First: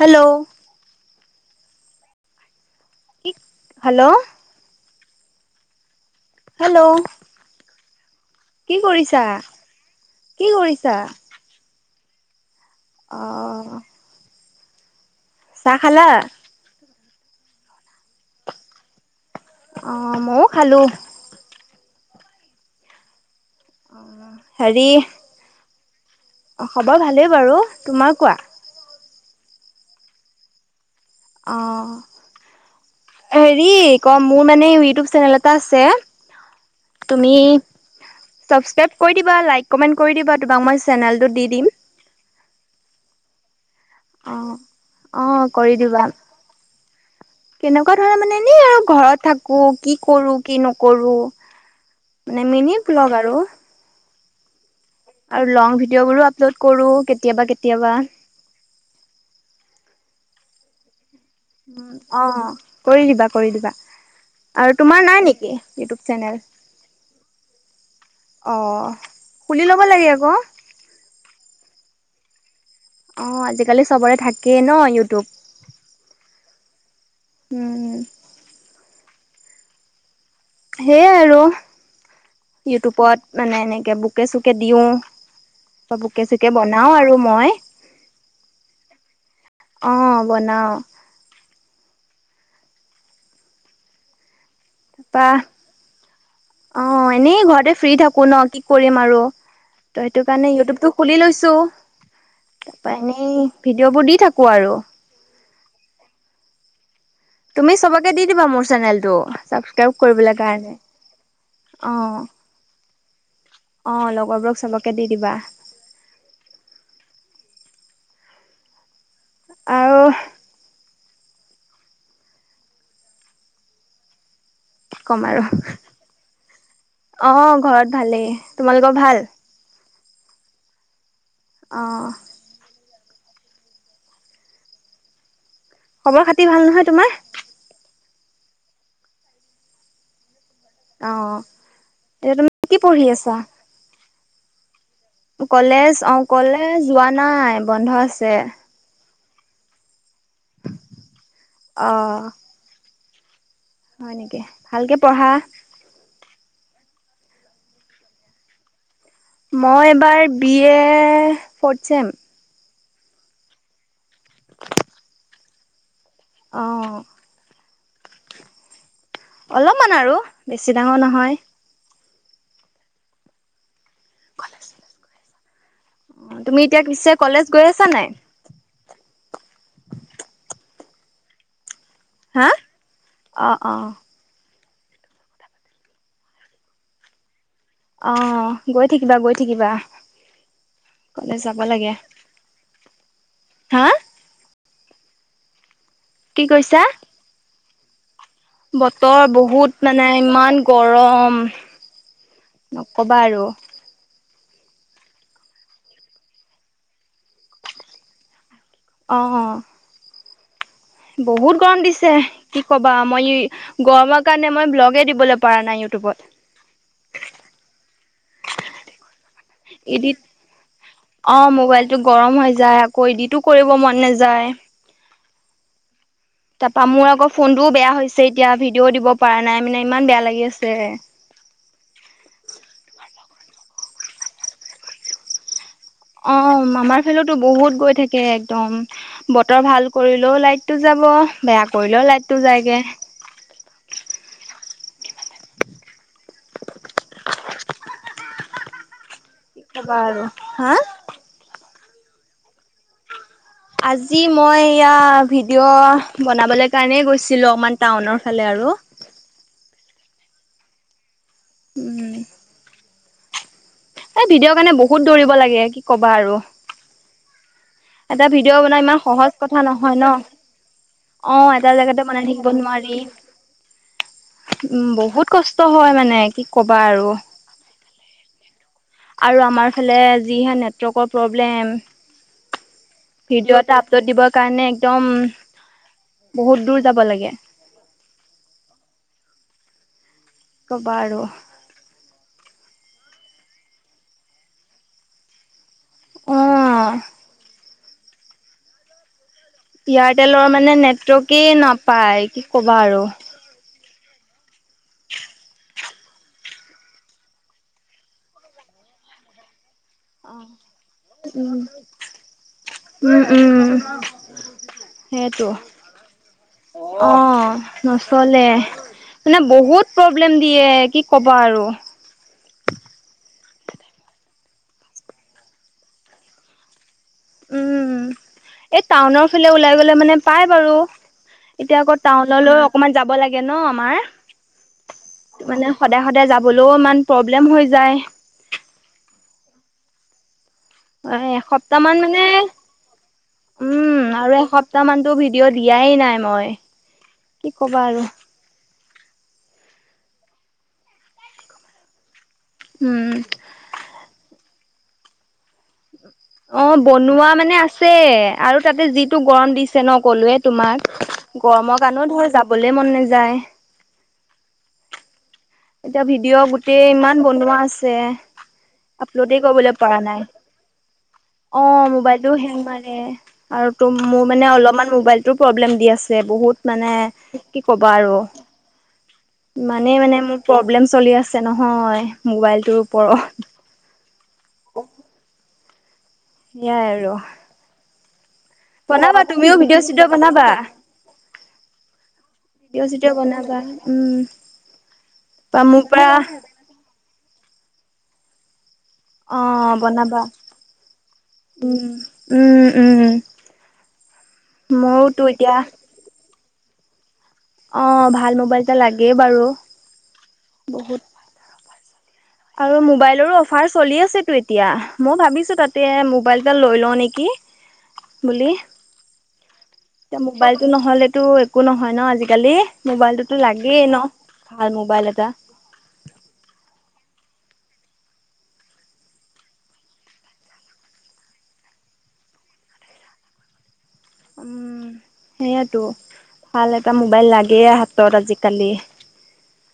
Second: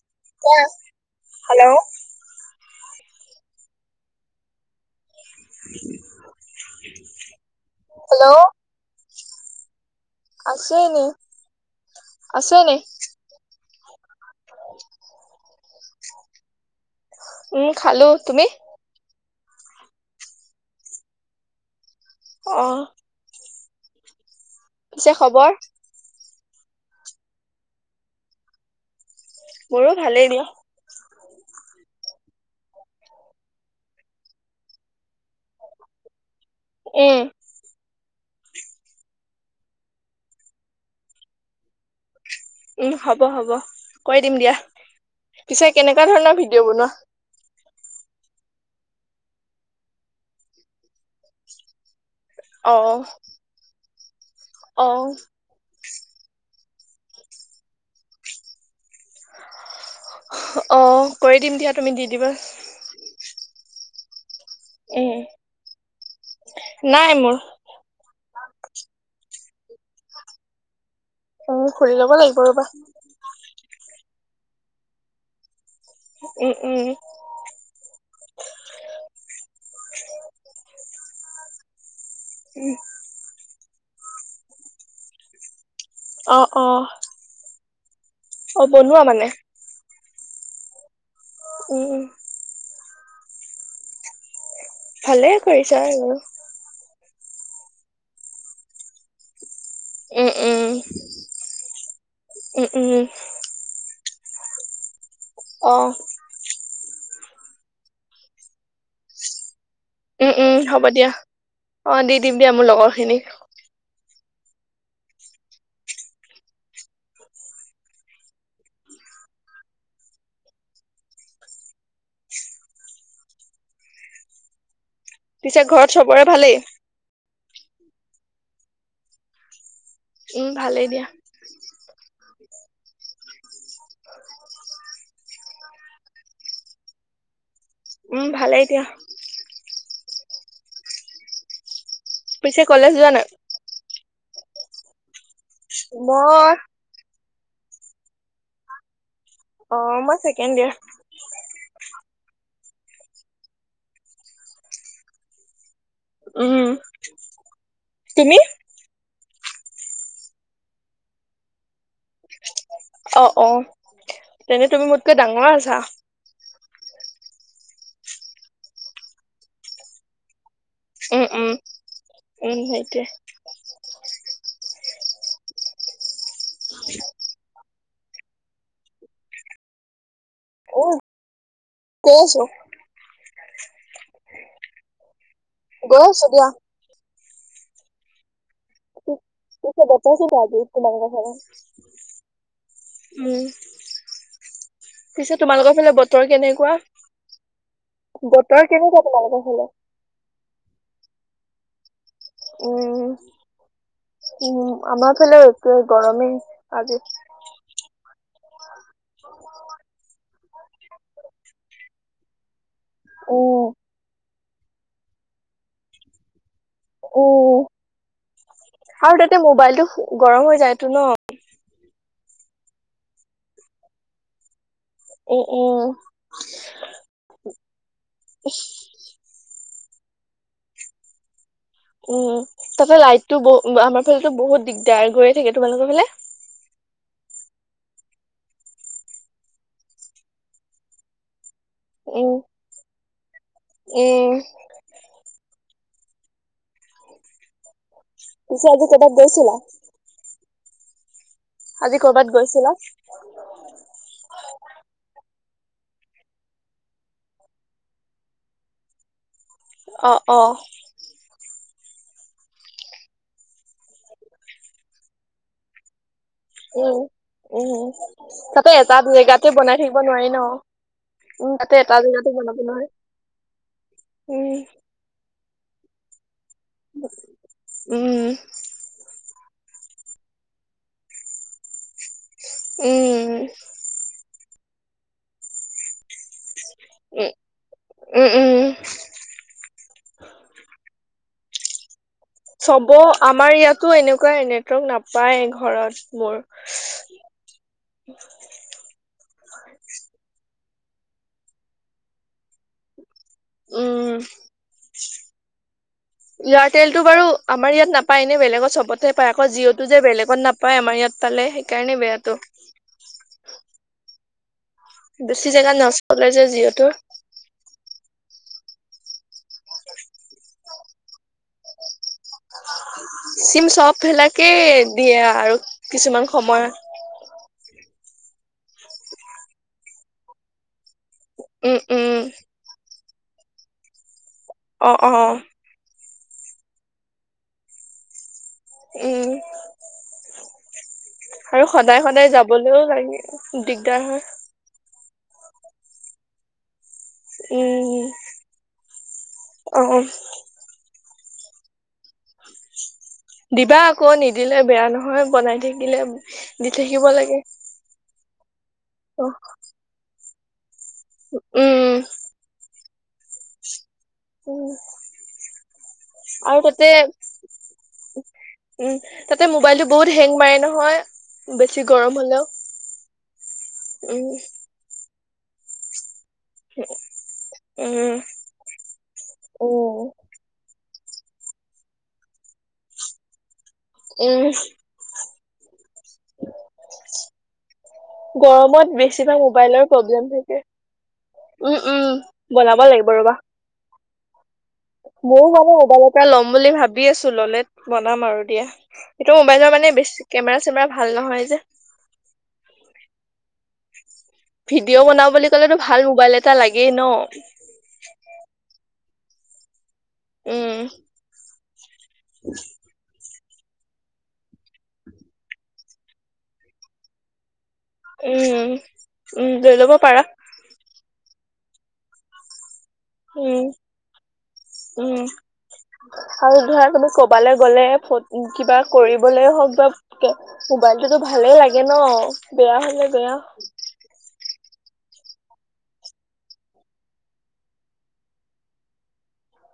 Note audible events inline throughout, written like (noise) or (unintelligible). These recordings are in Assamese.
হেল্ল'। কোৱা? হেল্ল' কি হেল্ল' (inaudible) হেল্ল', কি কৰিছা? কি আছোঁ কৰিছা? এনেই, আছোঁ এনেই। অ' চাহ খালা? উম খালো, তুমি? অ' মইও খালো। অ' হেৰি পিছে খবৰ? অ', খবৰ ভালেই বাৰু, তোমাৰ কোৱা? মোৰো ভালেই দিয়া। অহ হেৰি ক মোৰ মানে ইউটিউব চেনেল এটা আছে, উম তুমি ছাবস্ক্ৰাইব কৰি দিবা লাইক, কমেণ্ট কৰি দিবা তোমাক মই চেনেলটো দি দিম। উম', হ'ব, হ'ব কৰি দিম দিয়া। অ' অ' পিছে কৰি দিবা। কেনেকুৱা ধৰণৰ ভিডিঅ' বনোৱা? কেনেকুৱা ধৰণৰ মানে এনে, আৰু ঘৰত থাকো কি কৰোঁ কি নকৰোঁ (inaudible) মানে মিনি ব্লগ আৰু। অহ। আৰু লং ভিডিঅ'বোৰো আপলোড কৰোঁ, কেতিয়াবা কেতিয়াবা। অহ। অ কৰি দিবা, কৰি দিবা। আৰু তোমাৰ উম নাই নেকি ইউটিউব চেনেল? নাই মোৰ অ খুলি ল'ব লাগে আক। উ খুলি ল'ব লাগিব ৰ'বা। অ', আজিকালি চবৰে থাকেই ন ইউটিউব। উম', উম' উম' সেয়াই আৰু, ইউটিউবত মানে এনেকৈ বোকে -চোকে দিওঁ, বা বোকে অ -চোকে অ বনাওঁ আৰু মই। অ', বনোৱা মানে? অ', বনাও। উম' তাৰপা ভালেই কৰিছা সেইবোৰ। অ', এনেই ঘৰতে ফ্ৰী থাকো ন? কি কৰিম আৰু, তো সেইটো উম কাৰণে উম ইউটিউবটো খুলি লৈছোঁ, উম তাৰপৰা উম এনেই ভিডিঅ'বোৰ দি থাকোঁ আৰু, অ, তুমি চবকে দি দিবা মোৰ চেনেলটো। ছাবস্ক্ৰাইব উম কৰিবলৈ উম কাৰণে হ'ব দিয়া অ,। দি দিম দিয়া মোৰ লগৰ খিনিক অ, লগৰবোৰক চবকে দি দিবা। আৰু কি কম আৰু পিছে ঘৰত চবৰে ভালেই অ, ঘৰত ভালেই। তোমালোকৰ ভাল? উম, ভালেই দিয়া। অ, খবৰ খাতি ভাল নহয় তোমাৰ? উম, ভালেই দিয়া। অঁ, এতিয়া তুমি পিছে কি কলেজ পঢ়ি যোৱা নাই আছা? কলেজ অ, মই কলেজ যোৱা নাই বন্ধ আছে। অ, মই ছেকেণ্ড ইয়াৰ। অ, হয় নেকি? ভালকে পঢ়া। উম, তুমি? মই এইবাৰ বি এ ফৰ্থ চেম। অ-অ তেনে তুমি মোতকৈ ডাঙৰ আছা। অঁ, অলপমান আৰু। বেছি ডাঙৰ নহয়। উম-উম উম, এই সেইটোয়ে। তুমি এতিয়া পিছে কলেজ গৈ আছা নাই? অ, গৈ আছো। হা অ অ গৈ আছো দিয়া। অ গৈ থাকিবা (unintelligible) গৈ থাকিবা তোমালোকৰ ঘৰলে। কলেজ যাব লাগে উম, হা পিছে তোমালোকৰ ফালে বতৰ কি কেনেকুৱা? কৈছা কেনেকুৱা বতৰ তোমালোকৰ ফালে বহুত মানে ইমান গৰম। উম, নকবা আৰু উম, আমাৰ ফালেও এক গৰমেই আজি। অ-অ বহুত গৰম দিছে কি কবা মই উম গৰমত কাৰণে মই ব্লগেই দিবলৈ পৰা নাই ইউটিউবত। উম আৰু তাতে মোবাইলটো ইডিট গৰম হৈ যায়টো ন'? অ, মোবাইলটো গৰম হৈ যায় আকৌ ইদিটো কৰিব মন নাযায়। উম -উম তাৰপা মোৰ আকৌ ফোনটোও বেয়া হৈছে এতিয়া ভিডিঅ'ও দিব পৰা নাই মানে ইমান বেয়া লাগি আছে। উম, তাতে লাইটটো বহু আমাৰ ফালেতো বহুত দিগদাৰ। থাকে তোমালোকৰ ফালে? অ, আমাৰ ফালতো বহুত গৈ থাকে একদম। বতৰ ভাল কৰিলেও লাইটটো যাব, বেয়া কৰিলেও লাইট উম, টো যায়গে। উম, (unintelligible) পিছে আজি ক'বাত গৈছিলা? বাৰু। হা? আজি কৰ'বাত গৈছিলা? আজি মই এয়া ভিডিঅ' বনাবলৈ কাৰণেই গৈছিলোঁ অকমান, টাউনৰ ফালে আৰু। অ', অ'। উম। এই ভিডিঅ' কাৰণে বহুত দৌৰিব লাগে, কি ক'বা আৰু। উম, উম। এটা ভিডিঅ' তাতে বনোৱা এটা ইমান দু সহজ জেগাতে কথা বনাই নহয় থাকিব নোৱাৰি ন'। উম, অ' এটা তাতে জেগাতে বনাই থাকিব বনাব নোৱাৰে। নোৱাৰি, উম বহুত কষ্ট ষ্ট হয় মানে, কি ক'বা আৰু। উম, উম। আৰু আমাৰ ফালে যিহে নেটৱৰ্কৰ প্ৰব্লেম, উম, ভিডিঅ' এটা আপ লোড দিবৰ কাৰণে একদম, বহুত দূৰ যাব লাগে। উম, উম, উম। ক'বা আৰু। চবৰ, আমাৰ ইয়াতো এনেকুৱাই নেটৱৰ্ক নাপায় ঘৰত অ মোৰ। এয়াৰটেলৰ মানে নেটৱৰ্কেই নাপায়, কি ক'বা আৰু। উম। এয়াৰটেলটো বাৰু আমাৰ ইয়াত নাপায়, এনে বেলেগত চবতে পায়। আকৌ জিঅ' টো যে বেলেগত নাপায়, আমাৰ ইয়াত পালে উম সেইকাৰণে বেয়াটো। উম, উম। বেছি সেইটো, জেগাত নচলে যে যিহেতু অ'। নচলে। মানে বহুত প্ৰব্লেম দিয়ে, কি ক'বা আৰু। চিম চব বিলাকেই দিয়ে আৰু কিছুমান সময়ত। উম, এই টাউনৰ ফালে ওলাই গ'লে মানে পাই বাৰু। উম এতিয়া আকৌ উম টাউনলৈ অকমান যাব লাগে ন, আমাৰ। অ', অ', অ'। মানে সদায় সদায় যাবলৈও ইমান প্ৰব্লেম হৈ যায়। উম। এ, আৰু এসপ্তাহ মান সদায় মানে, সদায় যাবলৈও লাগে দিগদাৰ উম হয় আৰু এসপ সপ্তাহমানটো ভিডিঅ' দিয়াই নাই, ওমই। উম, উম। অ', অ'। উম। দিবা আকৌ, নিদিলে বেয়া নহয় বনাই থাকিলে। দি অ' থাকিব বনোৱা লাগে মানে আছে আৰু তাতে যিটো অ গৰম দিছে ন, কলোৱে তোমাক। গৰমৰ উম কাৰণেও ধৰ যাবলৈ মন নাযায়। উম। এতিয়া ভিডিঅ' আৰু তাতে গোটেই ইমান বনোৱা আছে। উম আপলোডে তাতে কৰিবলৈ মোবাইলটো পৰা বহুত নাই, হেং মাৰে নহয় বেছি অ' গৰম ম'বাইলটোৱেও হলেও হেং মাৰে। আৰু ত' মোৰ উম মানে অলপমান মোবাইলটো প্ৰব্লেম দি আছে, বহুত। মানে, কি ক'বা উম আৰু, ইমানে উম মানে মোক প্ৰব্লেম চলি আছে নহয়, মোবাইলটোৰ ওপৰত। এই। (unintelligible) সেয়াই আৰু, গৰমত বনাবা বেছিভাগ তুমিও মোবাইলৰ ভিডিঅ-চিডিঅ' প্ৰব্লেম বনাবা। থাকে উম উম বনাব ভিডিঅ'-চিডিঅ' বনাবা, উম। মইও বা মানে মোৰ ম'বাইল পৰা এটা ল'ম বুলি ভাবি আছো, ল'লে বনাম আৰু দিয়া। এইটো অ মোবাইলৰ মানে বেছি বনাবা কেমেৰা চেমেৰা ভাল নহয় যে। উম উম উম ভিডিঅ' ময়োতো বনাও বুলি এতিয়া ক'লেতো ভাল মোবাইল এটা লাগেই ন। অ ভাল মোবাইল এটা লাগেই বাৰু। উম বহুত আৰু মোবাইলৰো অ ফাৰ চলি আছেতো এতিয়া মই ভাবিছো তাতে মোবাইল এটা লৈ লওঁ নেকি। বুলি উম উম, লৈ লব এতিয়া পাৰা। মোবাইলটো নহ'লেতো একো নহয় ন আজিকালি। মোবাইলটোতো উম লাগেই ন, ভাল মোবাইল উম এটা। আৰু ধৰা তুমি কবালৈ গ'লে কিবা কৰিবলে হওক বা মোবাইলটোতো ভালেই লাগে ন বেয়া হলে বেয়া উম সেয়েতো। ভাল এটা মোবাইল লাগেই হাতত আজিকালি।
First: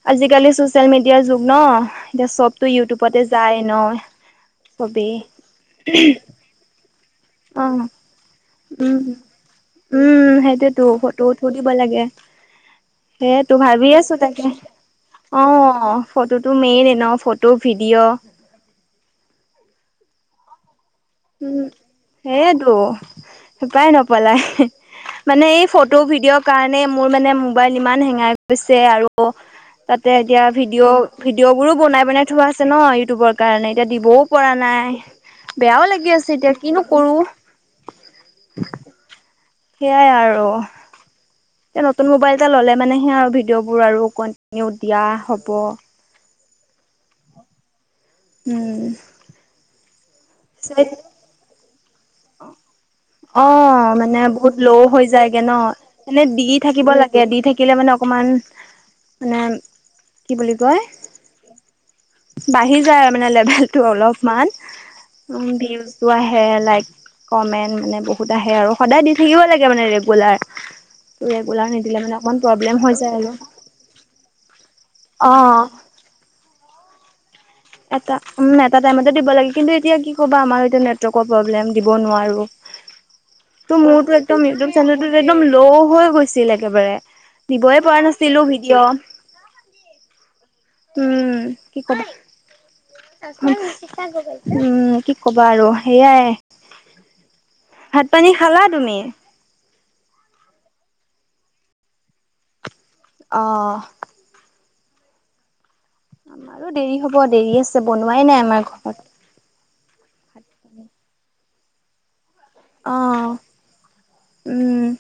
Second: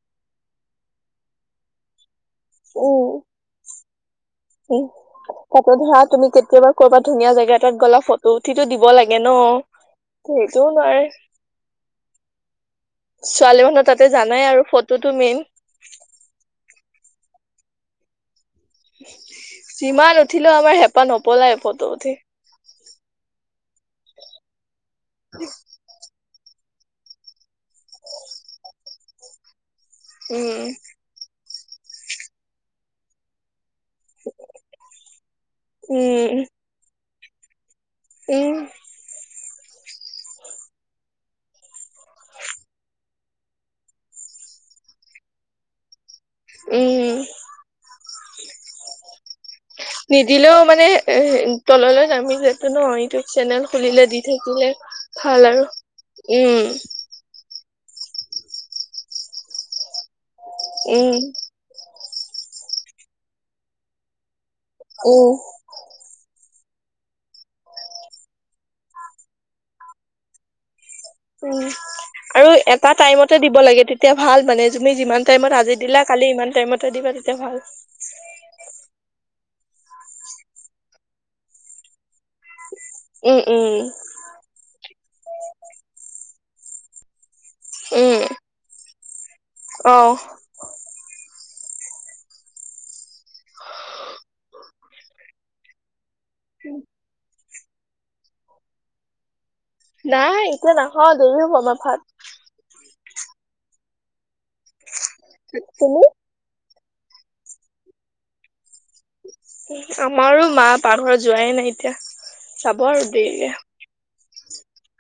আজিকালি চচিয়েল মিডিয়াৰ যুগ ন উম এতিয়া চব ইউটিউবতে উম যায় তাতে ন ধৰা তুমি চবেই। কেতিয়াবা কৰ'বাত ধুনীয়া জেগা অ এটাত গ'লা ফটো উঠিটো দিব উম লাগে ন। উম সেইটোও সেইটোতো নোৱাৰে ফটো উঠি দিব লাগে। সেইয়েতো ছোৱালী মানুহ ভাবি তাতে আছো জানাই তাকে আৰু ফটোটো মেইন অ। ফটোটো মেইনে ন ফটো, ভিডিঅ'। যিমান উঠিলেও আমাৰ হেঁপাহ নপলাই ফটো উঠি। সেয়েটো হেঁপাই নপলাই। মানে এই ফটো ভিডিঅ' কাৰণে মোৰ মানে মোবাইল ইমান হেঙাই গৈছে আৰু তাতে এতিয়া উম ভিডিঅ' ভিডিঅ' বোৰো বনাই বনাই থোৱা আছে ন ইউটিউবত। কাৰণে এতিয়া দিবও পৰা নাই, বেয়াও লাগি উম আছে এতিয়া কিনো কৰো। উম সেয়াই আৰু। এতিয়া নতুন মোবাইল এটা ল'লে মানেহে আৰু ভিডিঅ'বোৰ আৰু কণ্টিনিউ দিয়া হ'ব। উম উম নিদিলেও মানে এ তললৈ নামিলেটো ন ইউটিউব চেনেল অ' খুলিলে দি মানে বহুত থাকিলে ল' হৈ ভাল যায়গে ন। আৰু, এনে দি উম। থাকিব দি থাকিলে মানে অকমান মানে কি বুলি কয় এই বাঢ়ি যায় মানে লেভেলটো অলপমান উম ভিউ চো আহে লাইক কমেণ্ট মানে বহুত আহে আৰু সদায় দি থাকিব লাগে মানে ৰেগুলাৰ। উম ৰেগুলাৰ নিদিলে মানে অকমান আৰু প্ৰব্লেম এটা হৈ যায় আৰু টাইমতে দিব লাগে তেতিয়া ভাল মানে তুমি যিমান টাইমত অ'। আজি দিলা কালি ইমান টাইমত দিবা তেতিয়া ভাল। এটা উম এটা টাইমতে দিব লাগে কিন্তু এতিয়া কি ক'বা আমাৰ এতিয়া নেটৱৰ্কৰ প্ৰব্লেম দিব নোৱাৰো। উম ত উম মোৰতো একদম ইউটিউব চেনেলটো একদম ল' হৈ গৈছিল একেবাৰে। দিবই পৰা নাছিলো ভিডিঅ'। অঁ। উম কি কবা উম কি কবা আৰু সেয়াই। উম। ভাত পানী খালা তুমি? নাই এতিয়া নাখাওঁ দেৰি হ'ব আমাৰ ভাত। অঁ। তুমি? আৰু দেৰি হ'ব দেৰি আছে বনোৱাই নাই আমাৰ ঘৰত। আমাৰো মা পাকঘৰত যোৱাই নাই এতিয়া, যাব আৰু অ', দেৰিকে। উম।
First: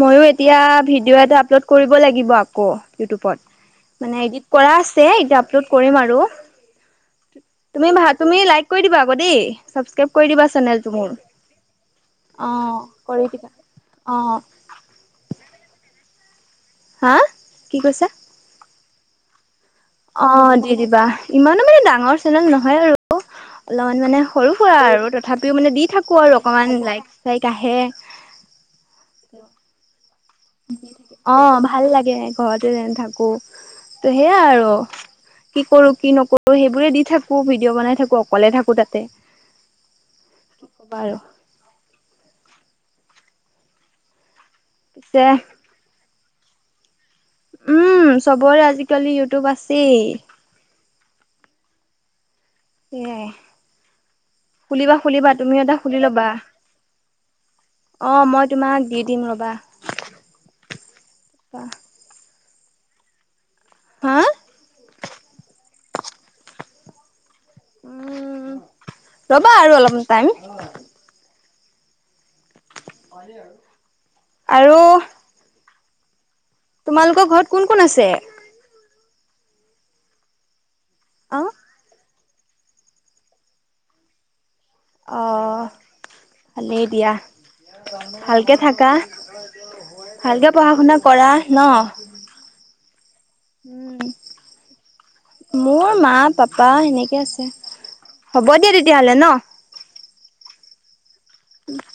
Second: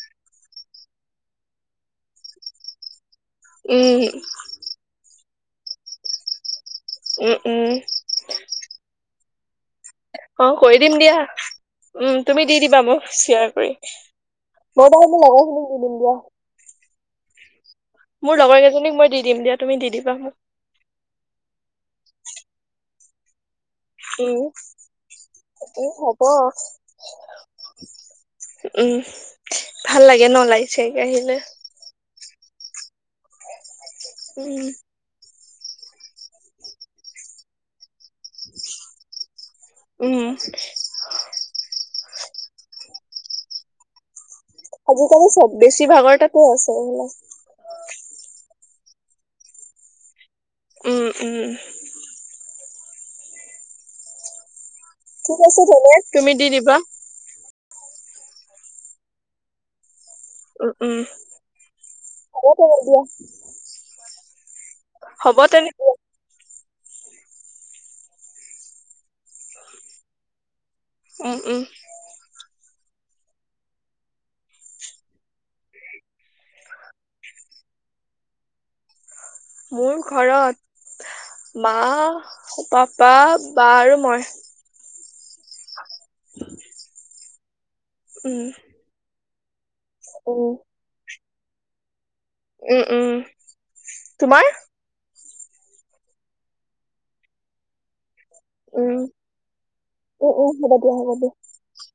মইও এতিয়া ভিডিঅ' এটা আপলোড কৰিব লাগিব আকৌ ইউটিউবত, মানে উম ইডিট কৰা আছে, এতিয়া আপলোড কৰিম আৰু। উম উম তুমি লাইক কৰি দিবা আকৌ দেই। ছাবস্ক্ৰাইব দিবা অ', কৰি চেনেলটো দিম মোৰ। দিয়া। উম, তুমি দি অ', দিবা মোক দিবা শ্বেয়াৰ কৰি অ'। মই বাৰু মোৰ লগৰখিনিক দি দিম দিয়া। হা', কি কৈছা? মোৰ লগৰ কেইজনীক মই দিম দিয়া, তুমি দি দিবা। মোক অ', দি দিবা, ইমানো মানে ডাঙৰ চেনেল নহয় আৰু। অলপমান মানে উম সৰু সুৰা আৰু তথাপিও মানে দি উম থাকো হ'ব আৰু অকমান লাইক লাইক আহে। উম, ভাল লাগে ন লাইক চাইক আহিলে? অ', ভাল লাগে ঘৰতে যেন থাকো, ত' সেয়া উম আৰু। কি কৰো কি নকৰো সেইবোৰে দি থাকো ভিডিঅ' বনাই থাকো। অকলে থাকোঁ তাতে উম বাৰু। পিছে আজিকালি চব বেছি ভাগৰ তাতে আছে এইবিলাক। উম, চবৰে আজিকালি ইউটিউব আছেই। উম, উম। এয়াই, খুলিবা খুলিবা ঠিক তুমিও আছে এটা তেনে খুলি ল'বা। তুমি দি দিবা অঁ, মই তোমাক দি দিম ৰ'বা। উম, উম। হ'ব তেনে দিয়া। হা'? হ'ব তেনে ৰ'বা আৰু অলপমান টাইম? উম, উম। আৰু তোমালোকৰ ঘৰত কোন কোন আছে? মোৰ ঘৰত অ মা পাপা বা আৰু মই। অঁ, ভালেই দিয়া উম ভালকে থাকা। উম ভালকে পঢ়া শুনা কৰা ন'। উম, উম। তোমাৰ? মোৰ মা পাপা সেনেকে আছে, হ'ব দিয়া উম, তেতিয়াহ'লে ন'। উম, উম হ'ব দিয়া হ'ব দিয়া। উম (unintelligible)